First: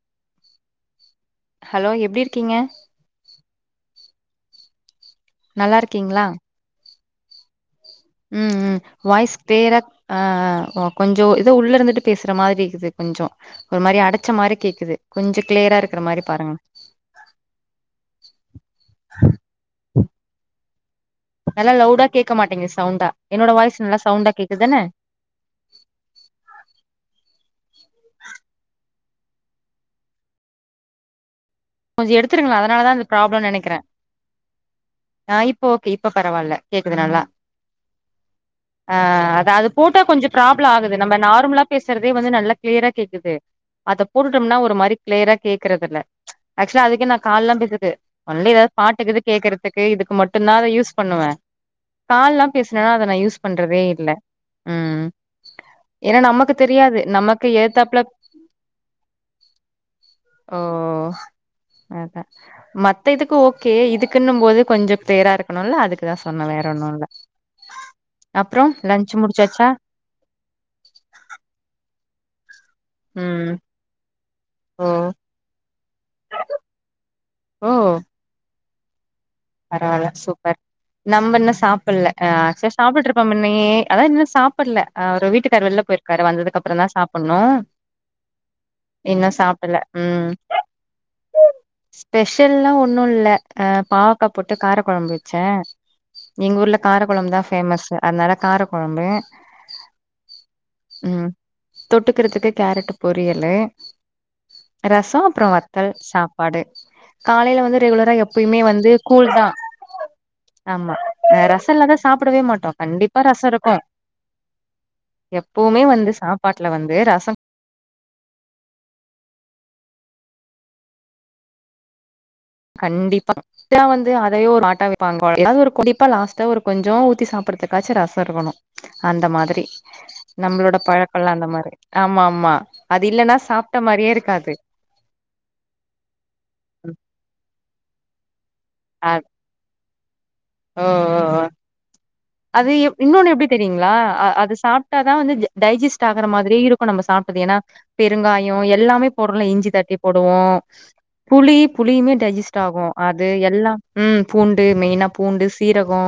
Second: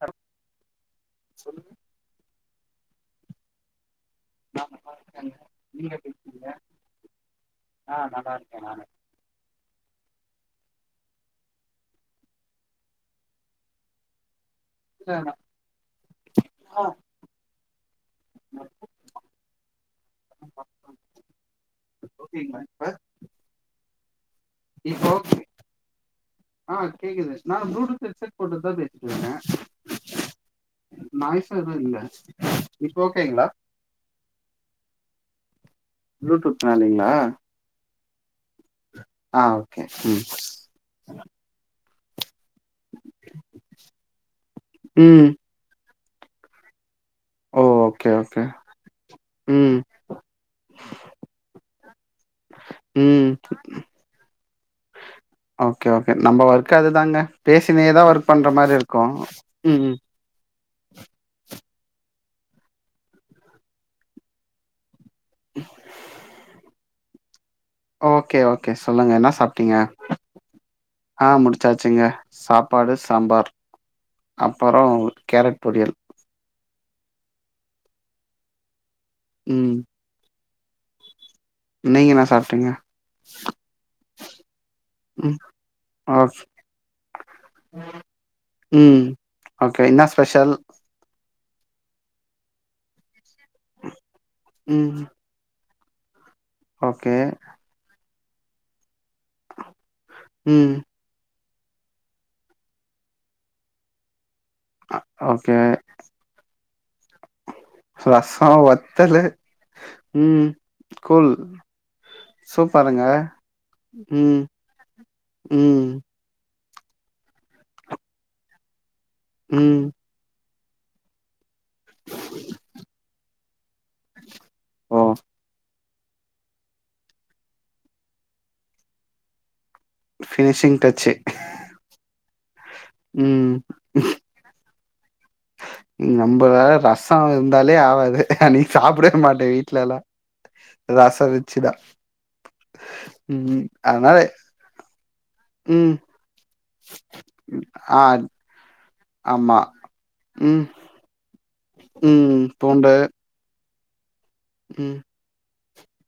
[unintelligible] சொல்லு ஹலோ எப்டி இருக்கிங்க வா நல்லா இருக்கிங்களா ஆ நல்லா ம் இருக்கே ம் நானு வாய்ஸ் கிளியறா ஆ கொஞ்சோ இது உள்ள இருந்துட்டு போசுறா மாறி இருக்குது கொஞ்சோ ஒரு மாறி அடச்ச மாறி கேக்குது இல்ல நா கொஞ்சோ கிளியரா இருக்க மாறி பாருங்க [inaudible] நல்ல லவுடா ஓகேங்களா கேக்கமாட்டங்குது இப்ப சவுண்டா என்னோட வாய்ஸ் நல்லா சவுண்ட கேக்குதுதான ஓகே ஆ கேக்குது நான் ப்ளூத்துட் எக்செட் போட்டுதுதான் பேசிட் இருக்கேற நாய்ஸ் எதும் இல்ல கொஞ்சோ எடுத்துருங்களே அதனாலதா இப்ப அந்த ஓக்கேங்களா ப்ராப்ளம் நெனைக்கிறே ஆ இப்ப ஓகே இப்ப பரவால்ல கேக்குது ப்ளூடூத்னாலைங்களா நல்லா ஆ அதா ஓகே போட்டா ம் கொஞ்சோ ப்ராப்ளம் ஆகுது நம்ம நார்மளா போசுறதே வந்து நல்லா கிளியரா கேக்குது அத போட்டும்னா ஒரு மாறி ம் கிளியரா கேக்குறது இல்ல ஆக்சுலா அதுக்கே நா கால்லா ஓ போசுது ஓகே ஓகே ஒண்லி ஏதாவது பாட்டுக்கு ம் கேக்குறதுக்கு இதுக்கு மட்டுதா அதா யூஸ் பண்ணுவேன் கால்லா பேசனா அத நான் ம் யூஸ் பண்றதே இல்ல ம் ஒகே ஒகே ஏன்னா நம்ம நமக்கு ஓர்க் தெரியாது அதுதாங்க நமக்கு பேசிக்குனே ஏத்தாப்ல தா ஒர்க் பண்ற மாறி இருக்கோ ஒ ஒ ஒ அதா மத்த இதுக்கு ஒகே இதுக்குன்னுமோது கொஞ்சோ கிளியரா இருக்கணும்ல அதுக்குதா சொன்ன வேற ஒண்ணு இல்ல ஒகே அப்றோ ஒகே சொல்லுங்க லன்ச் என்ன முடிச்சாச்சா சாப்டீட்ங்க ஆ முடிச்சாசிங்க சாப்பாடு சாம்பார் ம் அப்பறோ ஓ கேரட் பொரியல் ஓ ம் பரவால சூப்பர் நம்ம என்ன சாப்பல்ல நீங்க என்ன ஆ சாப்ட்டீங்க சேர் சாப்ட்டு இருப்ப முன்னையே அதான் இன்னும் சாப்பல்ல அ ம் வீட்டுக்கார் வெள்ல போய்ர் க்காரு அவர் ஓக் வந்ததுக்கு அப்பறோ தான் சாப்பன்னு ம் இன்னு சாப்பல்லா ஓகே என்ன ம் ஸ்பெஷல் ஸ்பெஷல்லா ஒண்ணு இல்ல ஆ பாவக்கா போட்டு கார ம் கொழம்பு வச்ச எங்க ஊர்ல ஓகே காரக்குழம்பு தான் பேஃமஸ் அதனாலா காரக்குழம்பு ம் ம் தொட்டுக்கரத்துக்கு கேரட் பொரியலு ரசோ அப்றே ஓகே வத்தல் சாப்பாடு காலைல வந்து ரெகுலரா ரசோ எப்பயுமே வந்து வத்தலு கூல் தா ம் ஆமா கூல் நா ரசோ இல்லாதா சாப்பிடவே மாட்டோ சூப்பருங்க கண்டிப்பா ரசோ இருக்கு ம் எப்பவுமே ம் வந்து சாப்பாட்ல வந்து ரசம் ம் [inaudible] கண்டிப்பா வந்து அதையே ஒரு ஆட்டா ஓ வைப்பாங்க ஏதாவது ஒரு குடிப்ப லாஸ்ட்டா ஒரு கொஞ்சோ ஊத்தி சாப்புறதுக்காச்சு ரசோ இருக்கணு அந்த மாதிரி நம்மளோட ஃபினிஷிங் டச்சு பழக்கோலா அந்த மாரி ஆமா ஆமா அது இல்லன்னா ம் சாப்ட மாரியே இருக்காது நம்மளா ரசோ இருந்தாலே ஆவாது அன்னிக்கி அ சாப்டவே மாட்டே வீட்லலா ஓ ஓ ரசோ ஓ ரிச்சுதா அது இன்னொன்னு எப்டி ம் தெரியுங்களா அதனால அ அது சாப்டாதா வந்து ம் டைஜெஸ்ட் ஆகுற மாதிரியே இருக்கு நம்ம சாப்டது ஏன்னா ஆ பெருங்காயோ எல்லாமே போட்ரோல ஆமா இஞ்சி தட்டி போடுவோ ம் புளி புளியுமே ம் டைஜெஸ்ட் ஆகு பூண்டு அ வந்து எல்லாம் ம் பூண்டு ம் மெயினா பூண்டு சீரகோ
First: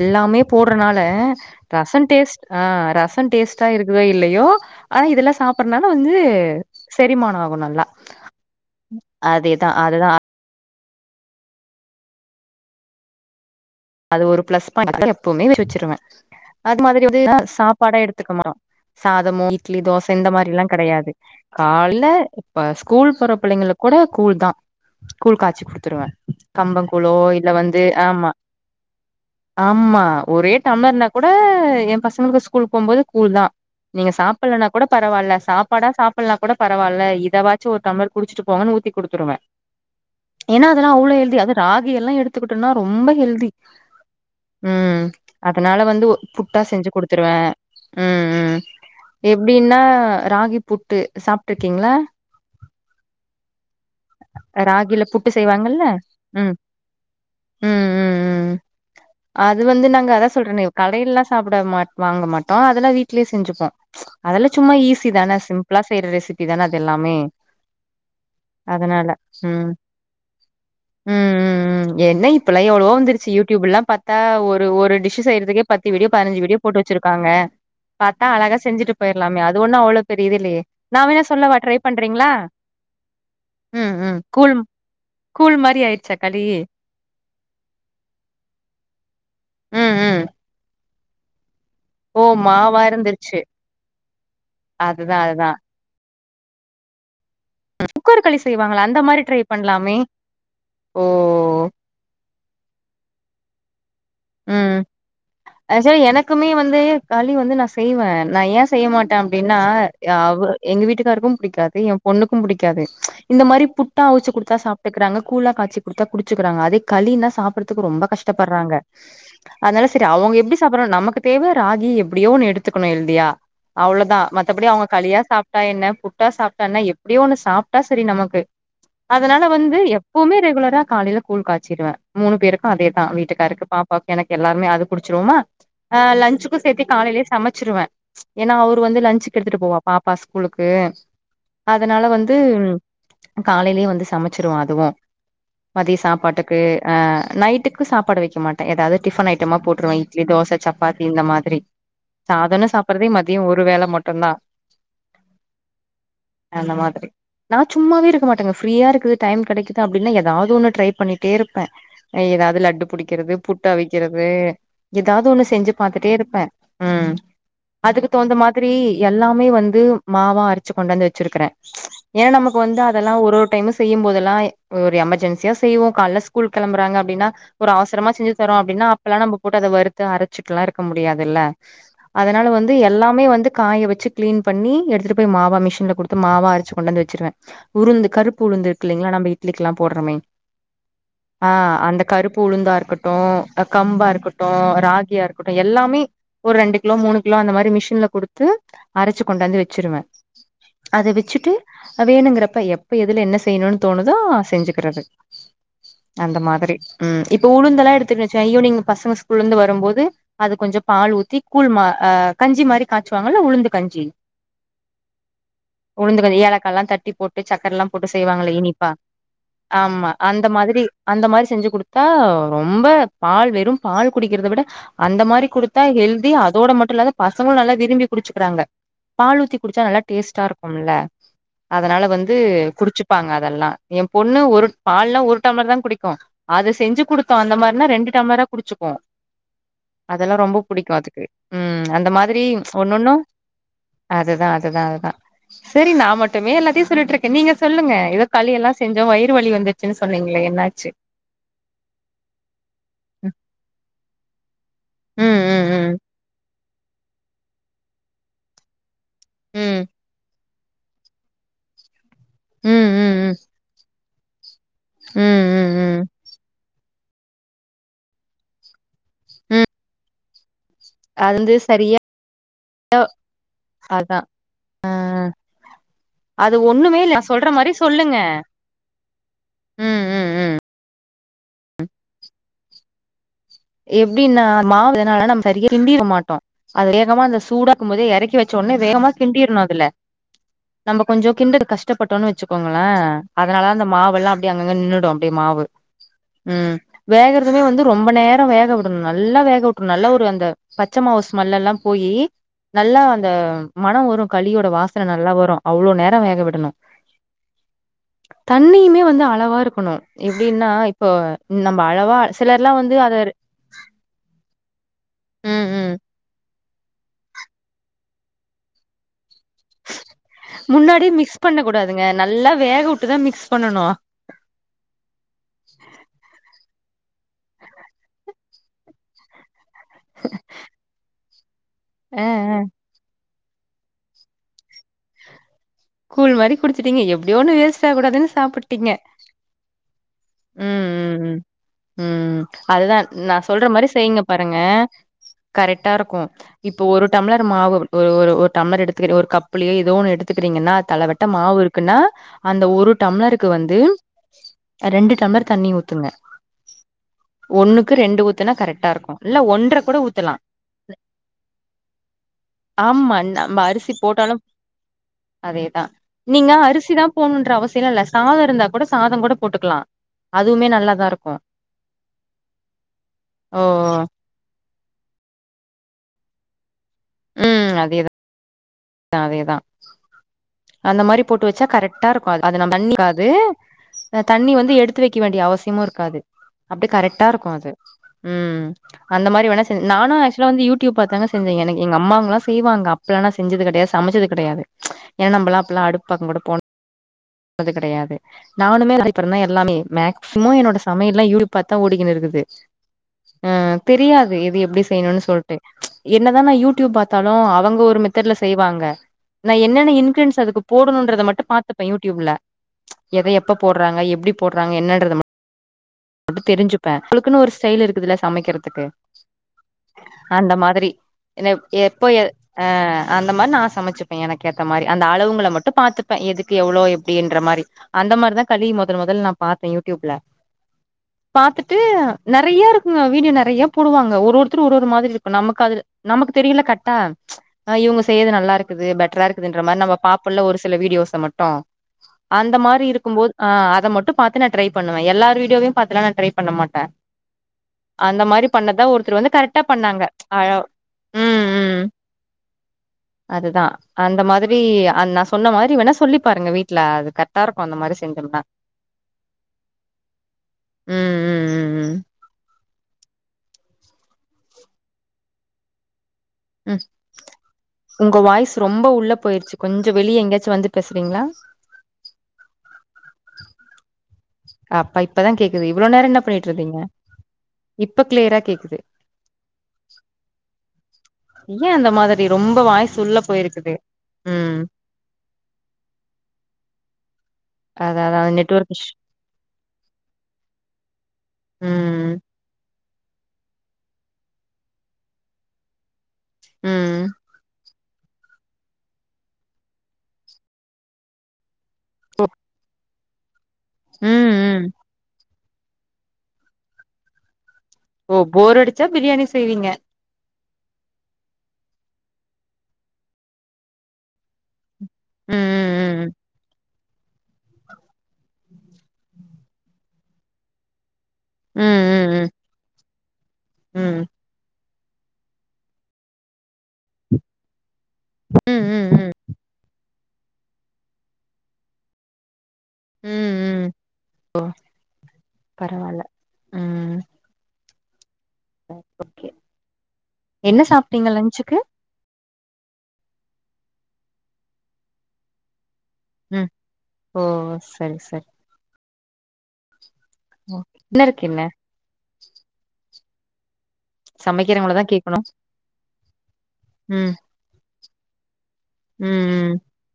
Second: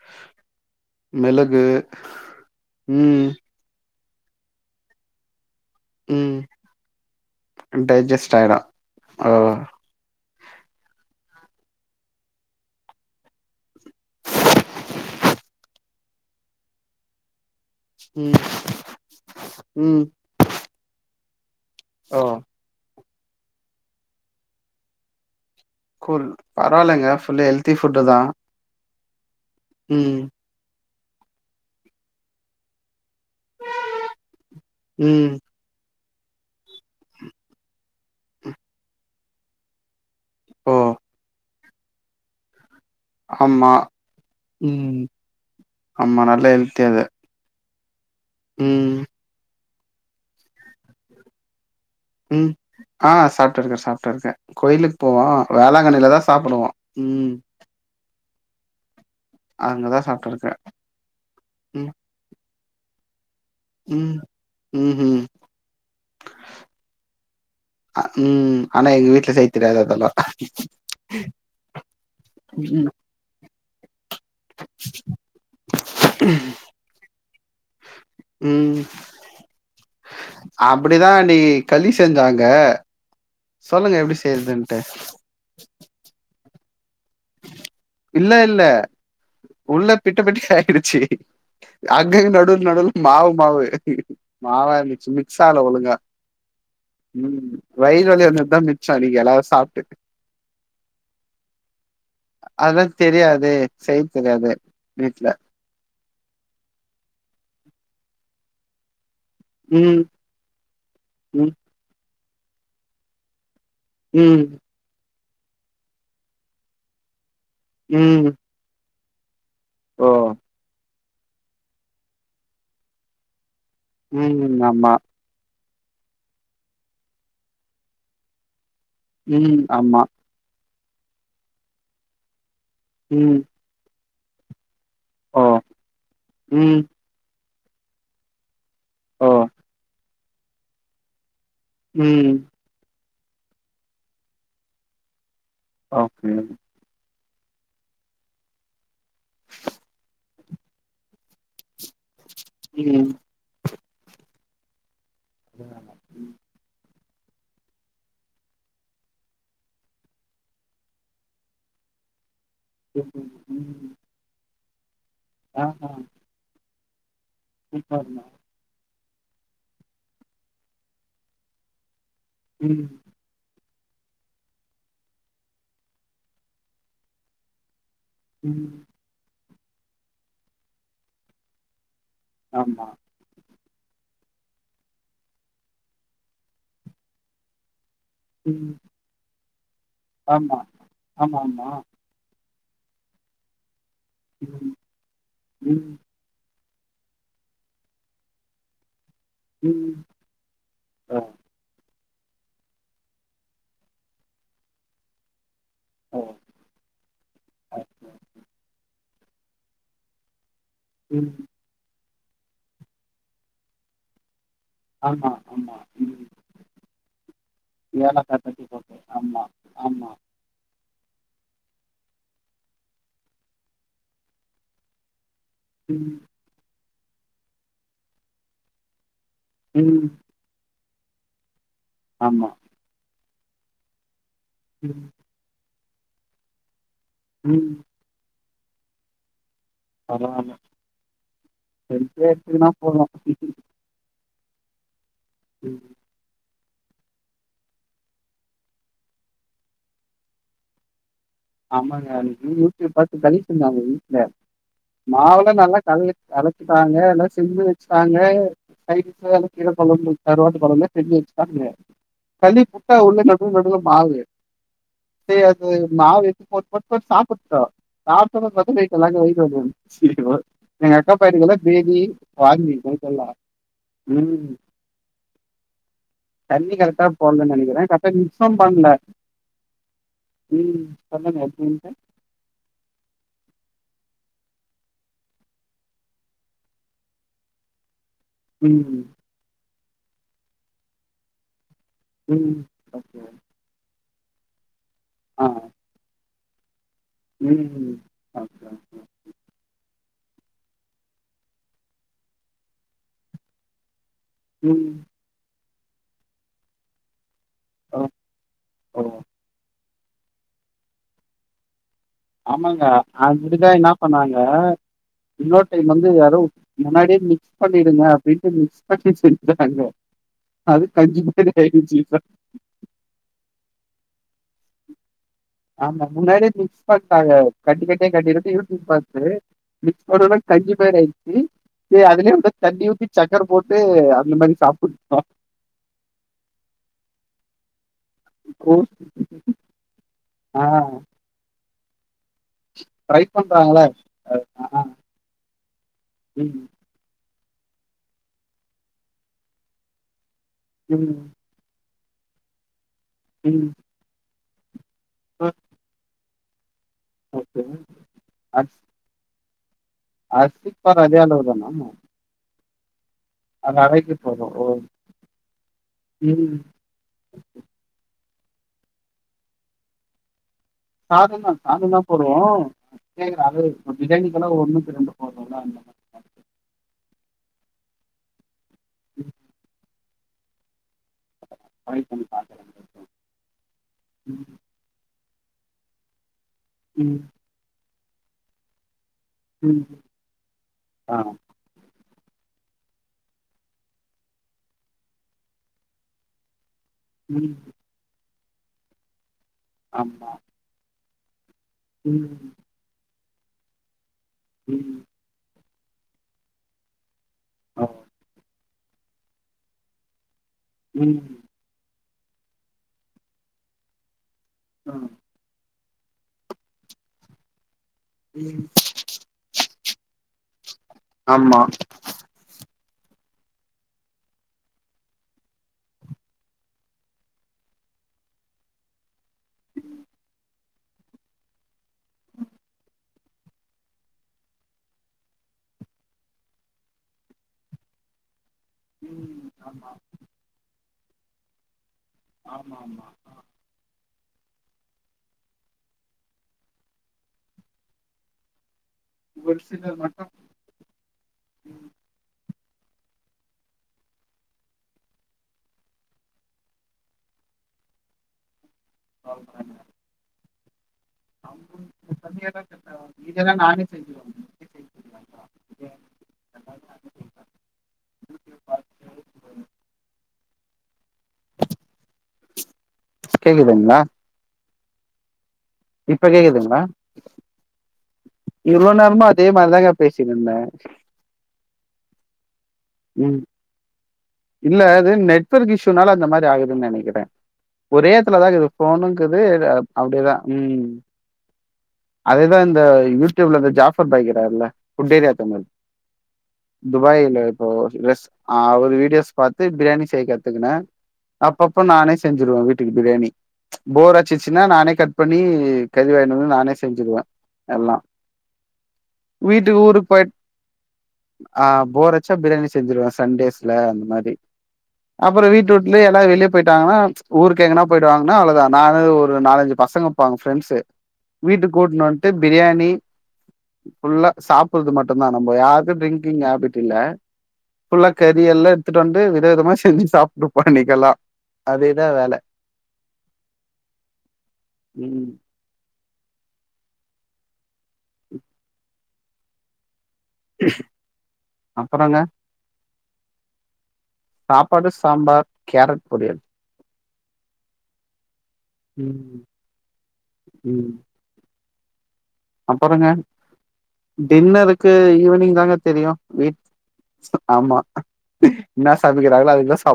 எல்லாமே போட்றனால மிளகு ரசோ டேஸ்ட் ஆ ரசோ ம் டேஸ்ட் டா இருக்குதோ இல்லையோ ஆனா இதெல்லா சாப் பன்னால வந்து ம் செரிமானோ ஆகு நல்லா டைஜஸ்ட் ஆயிடு ஓ அதேதா அதுதா அது ஒரு பிளஸ் பாயிண்ட் எப்பவுமே வச்சிருவே அது மாதிரிதா சாப் படோ ம் எடுத்துக்குமறு சாதமோ இட்லி ம் தோச இந்த மாரில்லா கெடயாது கால்ல ஓ ப ஸ்கூல் போற பிள்ளைங்களுக்கு கூட கூழ் தா கூழ் காய்ச்சு குடு குத்துருவே கூல் பரவாயில்லங்க கம்பங்கூழோ ஃபுல்லா இல்ல ஹெல்தி வந்து ஃபுட்டு தா ஆமா ஆமா ம் ஒரே டம்ளர்னா கூட எ பசங்களுக்கு ஸ்கூல் போம்போது ஸ்கூல் தா நீங்க சாப்பல்லனா கூட ம் பரவால்ல சாப்பாடா சா சாப்பெல்னா கூட பரவாயில்ல இதவாச்சு ஒரு டம்பர் குடிச்சுட்டு போங்கன்னு ஊத்தி குடுத்துருவே ஏன்னா ஓ அதெல்லா அவ்ளோ ஹெல்தி அது ராகி எல்லா எடுத்துக்கிட்டனா ரொம்ப ஹெல் ஆமா ம் அதனால வந்துஒ ஆமா நல்ல புட்டா ஹெல்த்தி செஞ்சு அது குடுத்துருவே ம் ம் எப்டின்னா ராகி புட்டு சாப்ட்டுருக்கீங்களா ம் ஆ சாப்ட்டு இருக்கே சாப்ட்டு இருக்கே கோயிலுக்கு ராகில போவோ புட்டு செய்வாங்கல்ல வேளாங்கண்ணில தா ம் சாப்பிடுவோ ம் ம் ம் ம் அது வந்து அங்கதா நாங்க அதா சாப்ட்டுருக்கே சொல்றனே கடைல்லா சாப்ட ம் மாட் வாங்க மாட்டோ அதெல்லா வீட்லயே செஞ்சுப்போ ம் அதெல்லா சும்மா ஈஸி ம்ஹும் தான சிம்பிளா செய்ற ரெசிபி தான அது எல்லாமே அ ம் ஆனா அதனால எங்க வீட்டுல செய்த் ம் தெரியாது அதுலா ம் ம் ம் என்ன இப்பல்லா எவ்ளோ வந்துருச்சு யூடியூப் எல்லா பாத்தா ஒரு ஒரு டிஷ் செய்யறதுக்கே பத்து வீடியோ பதினஞ்சு வீடியோ போட்டு வச்சிருக்காங்க பாத்தா அழகா ம் செஞ்சிட்டு பேயிர்ல்லாமே அது ஒண்ணு அவ்ளோ பெரிய இதுல்லயே நா அப்படிதா வேணா அன்னிக்கி சொல்லவா களி ட்ரைப்பண்றீங்களா செஞ்சாங்க சொல்லுங்க எப்டி செய்யறதுன்ட்டு கூழ் மாரி ஆயிரிச்சா களி இல்ல இல்ல உள்ள ம் ம் பிட்டபேட்டீஸ் ஆயிடுச்சு ஓ அங்கங்க நடுல மாவா நடுல மாவு இருந்துருச்சு மாவு மாவன்சு அதுதா அதுதா மிக்ஸால ஒழுங்கா ம் வைறுவலி சுக்கர் களி வந்ததுதா செய்வாங்கள மிச்சோ அந்த அன்னக்கி மாரி ட்ரை எல்லாரு சாப்ட்டு பண்லாமே ஓ அதா தெரியாதே செய் தெரியாதே வீட்ல ஆசே எனக்குமே வந்து களி வந்து நா செய்வே நா ஏ செய்ய மாட்டே அப்டின்னா ம் ய அவுரு எங்க வீட்டுக்காருக்கு ம் புடிக்காது எ பொண்ணுக்கு புடிக்காது இந்த மாரி புட்டா அவிச்சு ம் குடுத்தா சாப் க்குறாங்க கூழா காச்சி குடுத்தா குடிச்சுக்குறாங்க அதே களினா சாப்புடுறதுக்கு ரொம்ப ம் கஷ்டப்படுறாங்க அனால செரி ஓ அவுங்க எப்டி சாப்புட்றாங்க நமக்கு தேவ ராகி எப்டியோ ஒன்னு எடுத்துக்கணு ஹெல்தியா அவ்ளோதா ம் மத்தபடி அவுங்க ஆமா களியா சாப்ட்டா என்ன புட்டா சாப்ட்டா என்ன எப்டியோ ஒண்ணு சாப்ட்டா சரி நமக்கு அதனால ம் வந்து ஆமா எப்பவுமே ரெகுலரா காலைல கூழ் காச்சிருவே மூணு பேருக்கு அதேதா ம் வீட்டுக்காருக்கு பாபாக்கு எனக்கு எல்லாருமே அது குடிச்சிருவோமா ஓ ஹ லன்ச்சுகோ ம் சேத்து காலையிலயே சமச் ச்சிருவே ஏன்னா அவரு வந்து ஓ லன்ச்சுகு எடுத்துட்டு போவா பாப்பா ஸ்கூலுக்கு அதனால ம் வந்து காலையிலயே வந்து சமச்சிருவோ அதுவு மதிய ஓகே சாப்பாட்டுக்கு அ நைட்டுக்கு சாப்பாடு வெக்க மாட் ஏதாவது டிஃபன் ஐட்டமா போட்டுருவே இட்லி தோச சப்பாத்தி இந்த மாதிரி சாதன்னு ம் சாப்பிடறதே மத் தி ஒரு வேல மட்டுந்தா இல்லல்லே அந்த மாதிரி நா சும்மாவே இருக்க மாட்டங்க ஃப்ரீயா இருக்குது டைம் கெடைக்குது அப்டின்னா ஏதாவுது ஒண்ணு ட்ரை பண்ணிட்டேருப்பே அ எதாவுது லட்டு ம் புடிக்கிறது புட் ம், அவிக்கிறது எதாவது ஒண்ணு செஞ்சு ஆஹா பாத்துட்டே இருப்பேன் ம் அதுக்கு சூப்பர்மா தவுந்த மாதிரி எல்லாமே வந்து மாவா அரச்சு கொண்டாந்து வெச்சிருக்குறே ஏன் நமக்கு வந்து ம் அதெல்லாம் ஒரு ஒரு டைமு செய்யும் போதெல்லா ஒரு எமர்ஜென்சியா செய்வோ கால்ல ஸ்கூல் கெளம்புறாங்க அப்டின்னா ஒரு அவசரமா செஞ்சி தறோ ம் அப்டின்னா அப்பெல்லா நம்ம போட்டு அத வறுத்து அரச்சிட்டுல்லா இருக்க முடியாதுல்ல அதனால வந்து ஆமா எல்லாமே வந்து காய வெச்சு க்ளீன் பண்ணி எடுத்துட்டு போய் மாவா மிஷின்ல்ல குடுத்து மாவா அரச்சி கொண்டந்து வெச்சிருவேன் உருந்து கருப் பு உளுந்து ம் இருக்கில்லீங்ளா நம்ப இட்லிக்லா போட்றமே ஆமா அ ஆமாமா அந்த கருப்பு உளுந்தாருக்கட்டும் கம்பாருக்கட்டும் ம் ராகியாருக்கட்டும் ம் எல்லாமே ஒரு ரெண்டு கிலோ மூணு கிலோ அந்த மாதிரி மிஷின்ல குடுத்து அரச்சு கொண்டாந்து ம் வெச்சிருவேன் அத ஓ வெச்சிட்டு அ வேணுங்கிறப்ப எப்ப எதுல என்ன செய்ணுன் தோணுதோ செஞ்சுக்றது ஓ அந்த மாதிரி ம் இப்ப ஆ, உளுந்தெலா எடுத்து வெச்சா ஈவ்னிங் பசங்க ஸ்கூல்லந்து வரும்போது அது கொஞ்சம் பால் ம் ஊத்தி கூழ் மா அ கஞ்சி மாரி காய்ச்சுவாங்கல்ல உளுந்து கஞ்சி ஆமா ஆமா ம் உளுந்து கஞ்சி ஏலக்கால்லா தட்டி போட்டு சக்கரல்லா போட்டு ஏலக்காய் செய்வாங்களே தட்டி இனிப்பா போட்டு ஆமா ஆமா அந் த மாதிரி அந்த மாரி செஞ்சு குடுத்தா ரொ ம்ப பால் வெறும் பால் குடிக்கிறத விட அந்த மாரி குடுத்தா ம் ஹெல்தி அதோட மட்டுல்லாத பசங்களும் நல்லா விரும்பி குடிச்சுக்கிறாங்க பாலூத்தி குடிச்சா நல்லா ம் டேஸ்ட்டா இருக்கும்ல அதனால வந்து ஆமா குடிச்சுப்பாங்க அதெல்லா எம்பொண்ணு ஒரு ம் பால்லா ஒரு டம்ளர்தா குடிக்கும் அது செஞ்சு குடுத்தோம் அந்த ம் மாரினா ரெண்டு டம்ளரா குடிச்சுக்கும் அதெல்லா பரவாயில்ல ரொம்ப புடிக்கு அதுக்கு ம் அந்த ஹெல்த்தியாக மாதிரி எடுத்துக்கினா ஒன்னொண்ணு போதும் அதுதா அதுதா அதுதா ம் செரி நா மட் டுமே எல்லாத்தையு சொல்லிட்ருக்கேன் நீங்க சொல்லுங்க எதோ களி எல்லா செஞ்சோ வயிறு வலி வந்துச்சுன்னு சொன்னீங்களே என்னாச்சு ஆமாங்க அன்னிக்கி யூடியூப் பாத்து களி செஞ்சாங்க வீட்ல ம் மாவுலா ம் நல்லா ம் கலந் கலந் டாங்க எல்லா செஞ்சு வெச்சிட்டாங்க கைல்ல கீர ம் கொழம்பு கருவாட்டு கொழம்பு செஞ்சு வெச்சிட்டாங்க களி ம் புட்டா ம் உள்ள ம் நடுநடுல மாவு டே ம் அது ம் ம் மாவு போட் போட் போட் சாப்புட்டோ சாப்டதும் பாத்தன்னா நைட்டு எல்லா வயிறு வலி வந்துருசீ [inaudible] எங்க அக்கா அது பையனுக்குதா வந்து சரியா பேதி வாந்தி நைட்டெல்லா அதா ம் அ தண்ணி கரெக்டா போட்னுன் நெனக்கிறேன் கரெட்டா சொல்லுங்க இன்ஃபாம் பண்ல ம் [inaudible] எப்டின்னா மாவு அதனால நம்ம சரியா கிண்டிருக்கமாட்டோ அது வேகமா அந்த சூடாக்கும் போதே எறக்கி வெச் சொன்ன ம் வேகமா கிண்டிர்ணு அதுல நம்ம கொஞ்சம் கிண்டதுக்கு கஷ்டபட்டோன்னு ம் வெச்சுக்கோங்களே ஓகே அதனாலதா அந்த மாவெல்லாம் அப்டி அங்கங்க நின்னுடும் அப்டியே ஆ மாவு ம் வேகறதுமே வந்து ம் ரொம்ப நேர வேக ஓகே வுடணும் நல்லா வேகவுட்ரணு நல்ல ஒரு அந்த பச்ச மாவு ஸ்மெல்லெல்லா போயி நல்லா அந்த மனம் வரும் களியோட ம் வாசன நல்லா வரும் அவ்ளோ நேரம் வேக விடணும் ஓ தண்ணியுமே ஓ வந்து அளவா இருக்கணு எப்டின்னா இப்போ நம்ம அளவா சிலர்லா ஆமாங்க வந்து அத அப்டிதான் என்னா பண்ணாங்க இன்னோர் ம் ம் டைம் வந்து யாரோ முன்னாடியே மிக்ஸ் பண்ணிடுங்க அப்டின்ட்டு மிக்ஸ் பண்ணி செஞ்சாங்க அது முன்னாடி கஞ்சி மிக்ஸ் மாரி பண்ண கூடாதுங்க ஆயிடுச்சு நல்லா வேக வுட்டுதா மிக்ஸ் பண்ணனு ஆமா முன்னாடியே மிக்ஸ் பண்டாங்க கட்டிக்கட்டே கட்டிக் கட்டி யூடியூப் பாத்து மிக்ஸ் பண்ணோனே கஞ்சி மாரி ஆயடுச்சு அதுலயே அ தண்ணி ஊத்தி சக்கர் போட்டு அந்த மாரி சாப்புட் ஒ கூல் மாரி குடுச்சுட்டீங்க எப்டியோ ஒன்னு வேஸ்ட் ஆ கூடாதுன் ஓ தாப்புட்டீங்க ஆ ம் ம் ம் ம் அதுதான் ட்ரை நா சொல்ற பண்றாங்களா? மாரி செய்ங்க பாருங்க ஆ கரெட்டா இருக்கூ ம் இப் ப்போ ஒரு டம்ளரு மாவு ஒரு ஒர் டம்மர் எடுத்துகிற ஒர் கப்புலே எதோ ஒன்னு எடுத்துக்கிறீங்கன்னா தலவெட்ட ம் மாவு இருக் க்குன்னா அந்த ஒரு டம்ளருக்கு ம். வந்து ரெண்டு டம்ளர் தண்ணி ஊத்துங்க ஓகே. ஒண்ணுக்கு ரெண்டு ஊத்தனா கரெட்டா இருக்கூ இல்ல ஒன்ற கூட ஊத்தலா அச் சீப்பர் அதே அளவு தானா ஆம் அண்ணா அ ரவைக்கு போது ஓ அதேதா நீங்க ம். அரிசி தாப் போனுன்ற அவசியலா இல்ல சாதொ இருந்தா கொட சாதம் போட்டு போட்டுக்கலா அதுமே நல்லா சாதந்தா சாதந்தா போட்றோ கேக்கல ஓ அது பிரியாணிக்கான ஒண்ணுக்கு ரெண்டு போட்றோல்ல ம் அதேதா அதேதா அந்த மாரிப் போட்டு வெச்சா ட்ரை கரெட்டா பண்ணி இருக்கு அது அது பாக்குறேங்க. நம்தண்ணி காது அ ம் தண்ணி வந்து எடுத்து வெக்க வேண்டிய அவசியமு இருக்காது அப்டெ ம் கரெட்டாருக்கு அது ம் அந்த மாரி வேணா செஞ் ம். நானு ஆக்சுலா வந்து யூடியூப் ஆ பாத்தாங்க செஞ்ச எனக் எங்க அம்மாங்களலா செய்வாங்க அப்பலா செஞ்சது கட டே சமைச்சது கிடையாது ஏன் நம்ப்பலா அப்பல்லா அடுப்பு பக்கோ கொட போன ம். து கெடையாது நானுமே [unintelligible] அப்பற நா எல்லாமே ஆமா. மேக்சிமொ என்னோட சமையல்ல யூடியூப் பாத்தா ஓடிகின்னு இருக்குது ம் அ தெரியாது இது எப்டி ம். செய்ணும்னு சொல்ட்டு என்னதா நா யூடியூப் பாத் தாலு அவங்க ஓ! ஒரு மெத்தட்ல செய்வாங்க நா என்னென்ன இன்கிரின்ஸ் அதுக்கு ம் போடுணுன்றத மட்டு பாத்துப் ப யூடியூப்ல எத எப்ப போட்றாங்க எப்டி போட்றாங்க ஆ என்னன்றத ம ட்டு தெரிஞ்சுப்ப உளுக்குன்னு ஒரு ஸ்டெயில் இருக்குதுல்ல சமைக்கிறதுக்கு அந்த மாதிரி என் ஆமா எப்போ எ அ அந்த மார் நா சமைச்சுப்பே எனக் ஏத்த மாரி அந்த அளவுங்கள மட்டு பாத்துப்பே எதுக்கு எவ்வளோ எப்டின்ற மாரி அந்த மார்தா களி மொதல் மொதல் நா பாத்தே யூடியூப்ல பாத்துட்டு நெறைய இருக்குங்க வீடியோ நெறைய போடுவாங்க ஒரு ஒருத்தர் ஒரு ஒரு மாதிரிருக்கு நம்மக் அதுல நம்மக்கு தெரியுல்ல கட்டா [unintelligible] அ இவுங்க செய்யது நல்லா இருக்குது பெட்ரா ம் இருக்குதுன்ற மார் ஆமா நம்ப பாப்பொல்ல ஒரு சில வீடியோஸ்ஸ மட்டு அந்த ஆமா மாரி ஆமா இருக்கும்போத் ஆ. அ அத மட்டு பாத்து நா ட்ரை பண்ணுவ எல்லாரு வீடியோவ்யு பாத்துலா நா ட்ரை பண்ண மாட்ட அந்த மாரி பண்ணத்தா ஒருத்தரு வந்து ஒரு கரெட்டா சிலர் பண்ணாங்க மட்டு அழ ம் ம் அதுதா அந்த மாதிரி அன் நா சொன்ன மாரி வேன் ணா சொல்லி பாருங்க வீட்ல அது கர்ட்டா இருக்கு அந்த மாரி செஞ்சோம்னா பால் பேணியா ம் ம் ம் ம் கம்மியாதா கேப்ப மீதியெல்லா நானே செஞ்சுருவ இதெல்லாம் ம் நானே செஞ்சுருவேன். உங்க வாய்ஸ் ரொம்ப உள்ள பார்த்து பொய்ருச்சு கொஞ்சொ வெளிய எங்கயாச்சு வந்து பேசுறீங்ளா கேக்குதுங்ளா அப்ப இப்பதா கேக்குது இவ்வளோ நேரொ என்ன இப்ப பண்ணிட்ருந்தீங்க கேக்குதுங்களா இப்ப கிளியரா கேக்குது இவ்ளோ நேரமு அதே மார்தாங்க பேசிணுர்ந்த ஏ அந்த மாதிரி ரொம்ப வாய்சு உள்ள ம் போயிருக்குது ம் இல்ல அது நெட்வொர்க் இஷுனால அந்த மாரி ஆகுதுன் நெனைக்கிற அதா ஒரே அதா எத்துலதா கிது நெட்வொர்க் இஷ் ஃபோனுங்கிது அப்டேதா ம் ம் அதேதா இந்த யூடியூப்ல இந்த ஜாபர் பாய் இருக்கிறாருல்ல ஃபுட் ஏரியா த [unintelligible] மாரி ம் துபாயில இப்போ ரெஸ் ஆ அவரு வீடியோஸ் பாத்து பிரியாணி செய்ய கத்துகினே அப்பப்போ நானே செஞ்சிருவே வீட்டுக்கு பிரியாணி போர் ம் அச்சிச்சுன்னா ம் நானே கட் பண்ணி கறி வாயுனு வந்து நானே செஞ்சுடுவே எல்லா ஓ போர் அடிச்சா பிரியாணி செய்வீங்க வீட்டுக்கு ஊருக்கு போயிட் ஆ போரச்சா பிரியாணி செஞ்சிருவ சண்டேஸ்ல அந்த மாரி அப்புறோ வீட்டுட்டுலியே ம் ம் எல்லா வெளியே போயிட் டாங்கனா ம்ச் ஊருக்கு எங்கனா போயிடுவாங்கனா அவ்லதா நானு ஒரு நாலஞ்சு பசங்க இருபாங்க ஃப்ரென்ட்ஸ்சு ம் வீட்டுக்கு கூட்டுனு ம் வந்துட்டு பிரியாணி ம் ஃபுல்லா சாப்புட்றது மட்டுதா நம்ப யாருக்கு ட்ரிங்கிங் ஹேபிட் இல்ல புல்லா ம் ம் கரியல்லா ம் எடுத்துட்டு ம் வந்து வித விதமா செஞ்சு சாப்ட்டு இருப்போ அண்ணிக்கெல்லா அதேதா அதேதா வேல உம் உம் ஓ ம் பரவால ஓ ஓக்கே என்ன சாப்ட்டீங்க லன்ச்சுக்கு அப்புறங்க சாப்பாடு சாம்பார் கேரட் பொரியல் உம் ஓ சரி சரி உம் உம் டின்னருக்கு என்ன அப்புருங்க சமைக்கிறவங்களதா டின்னருக்கு கேக்கணு ஈவினிங் தாங்க தெரியும் வீ் ம் ஆமா என்னா ம் சமைக்கிறாங்களோ ம் அததா சா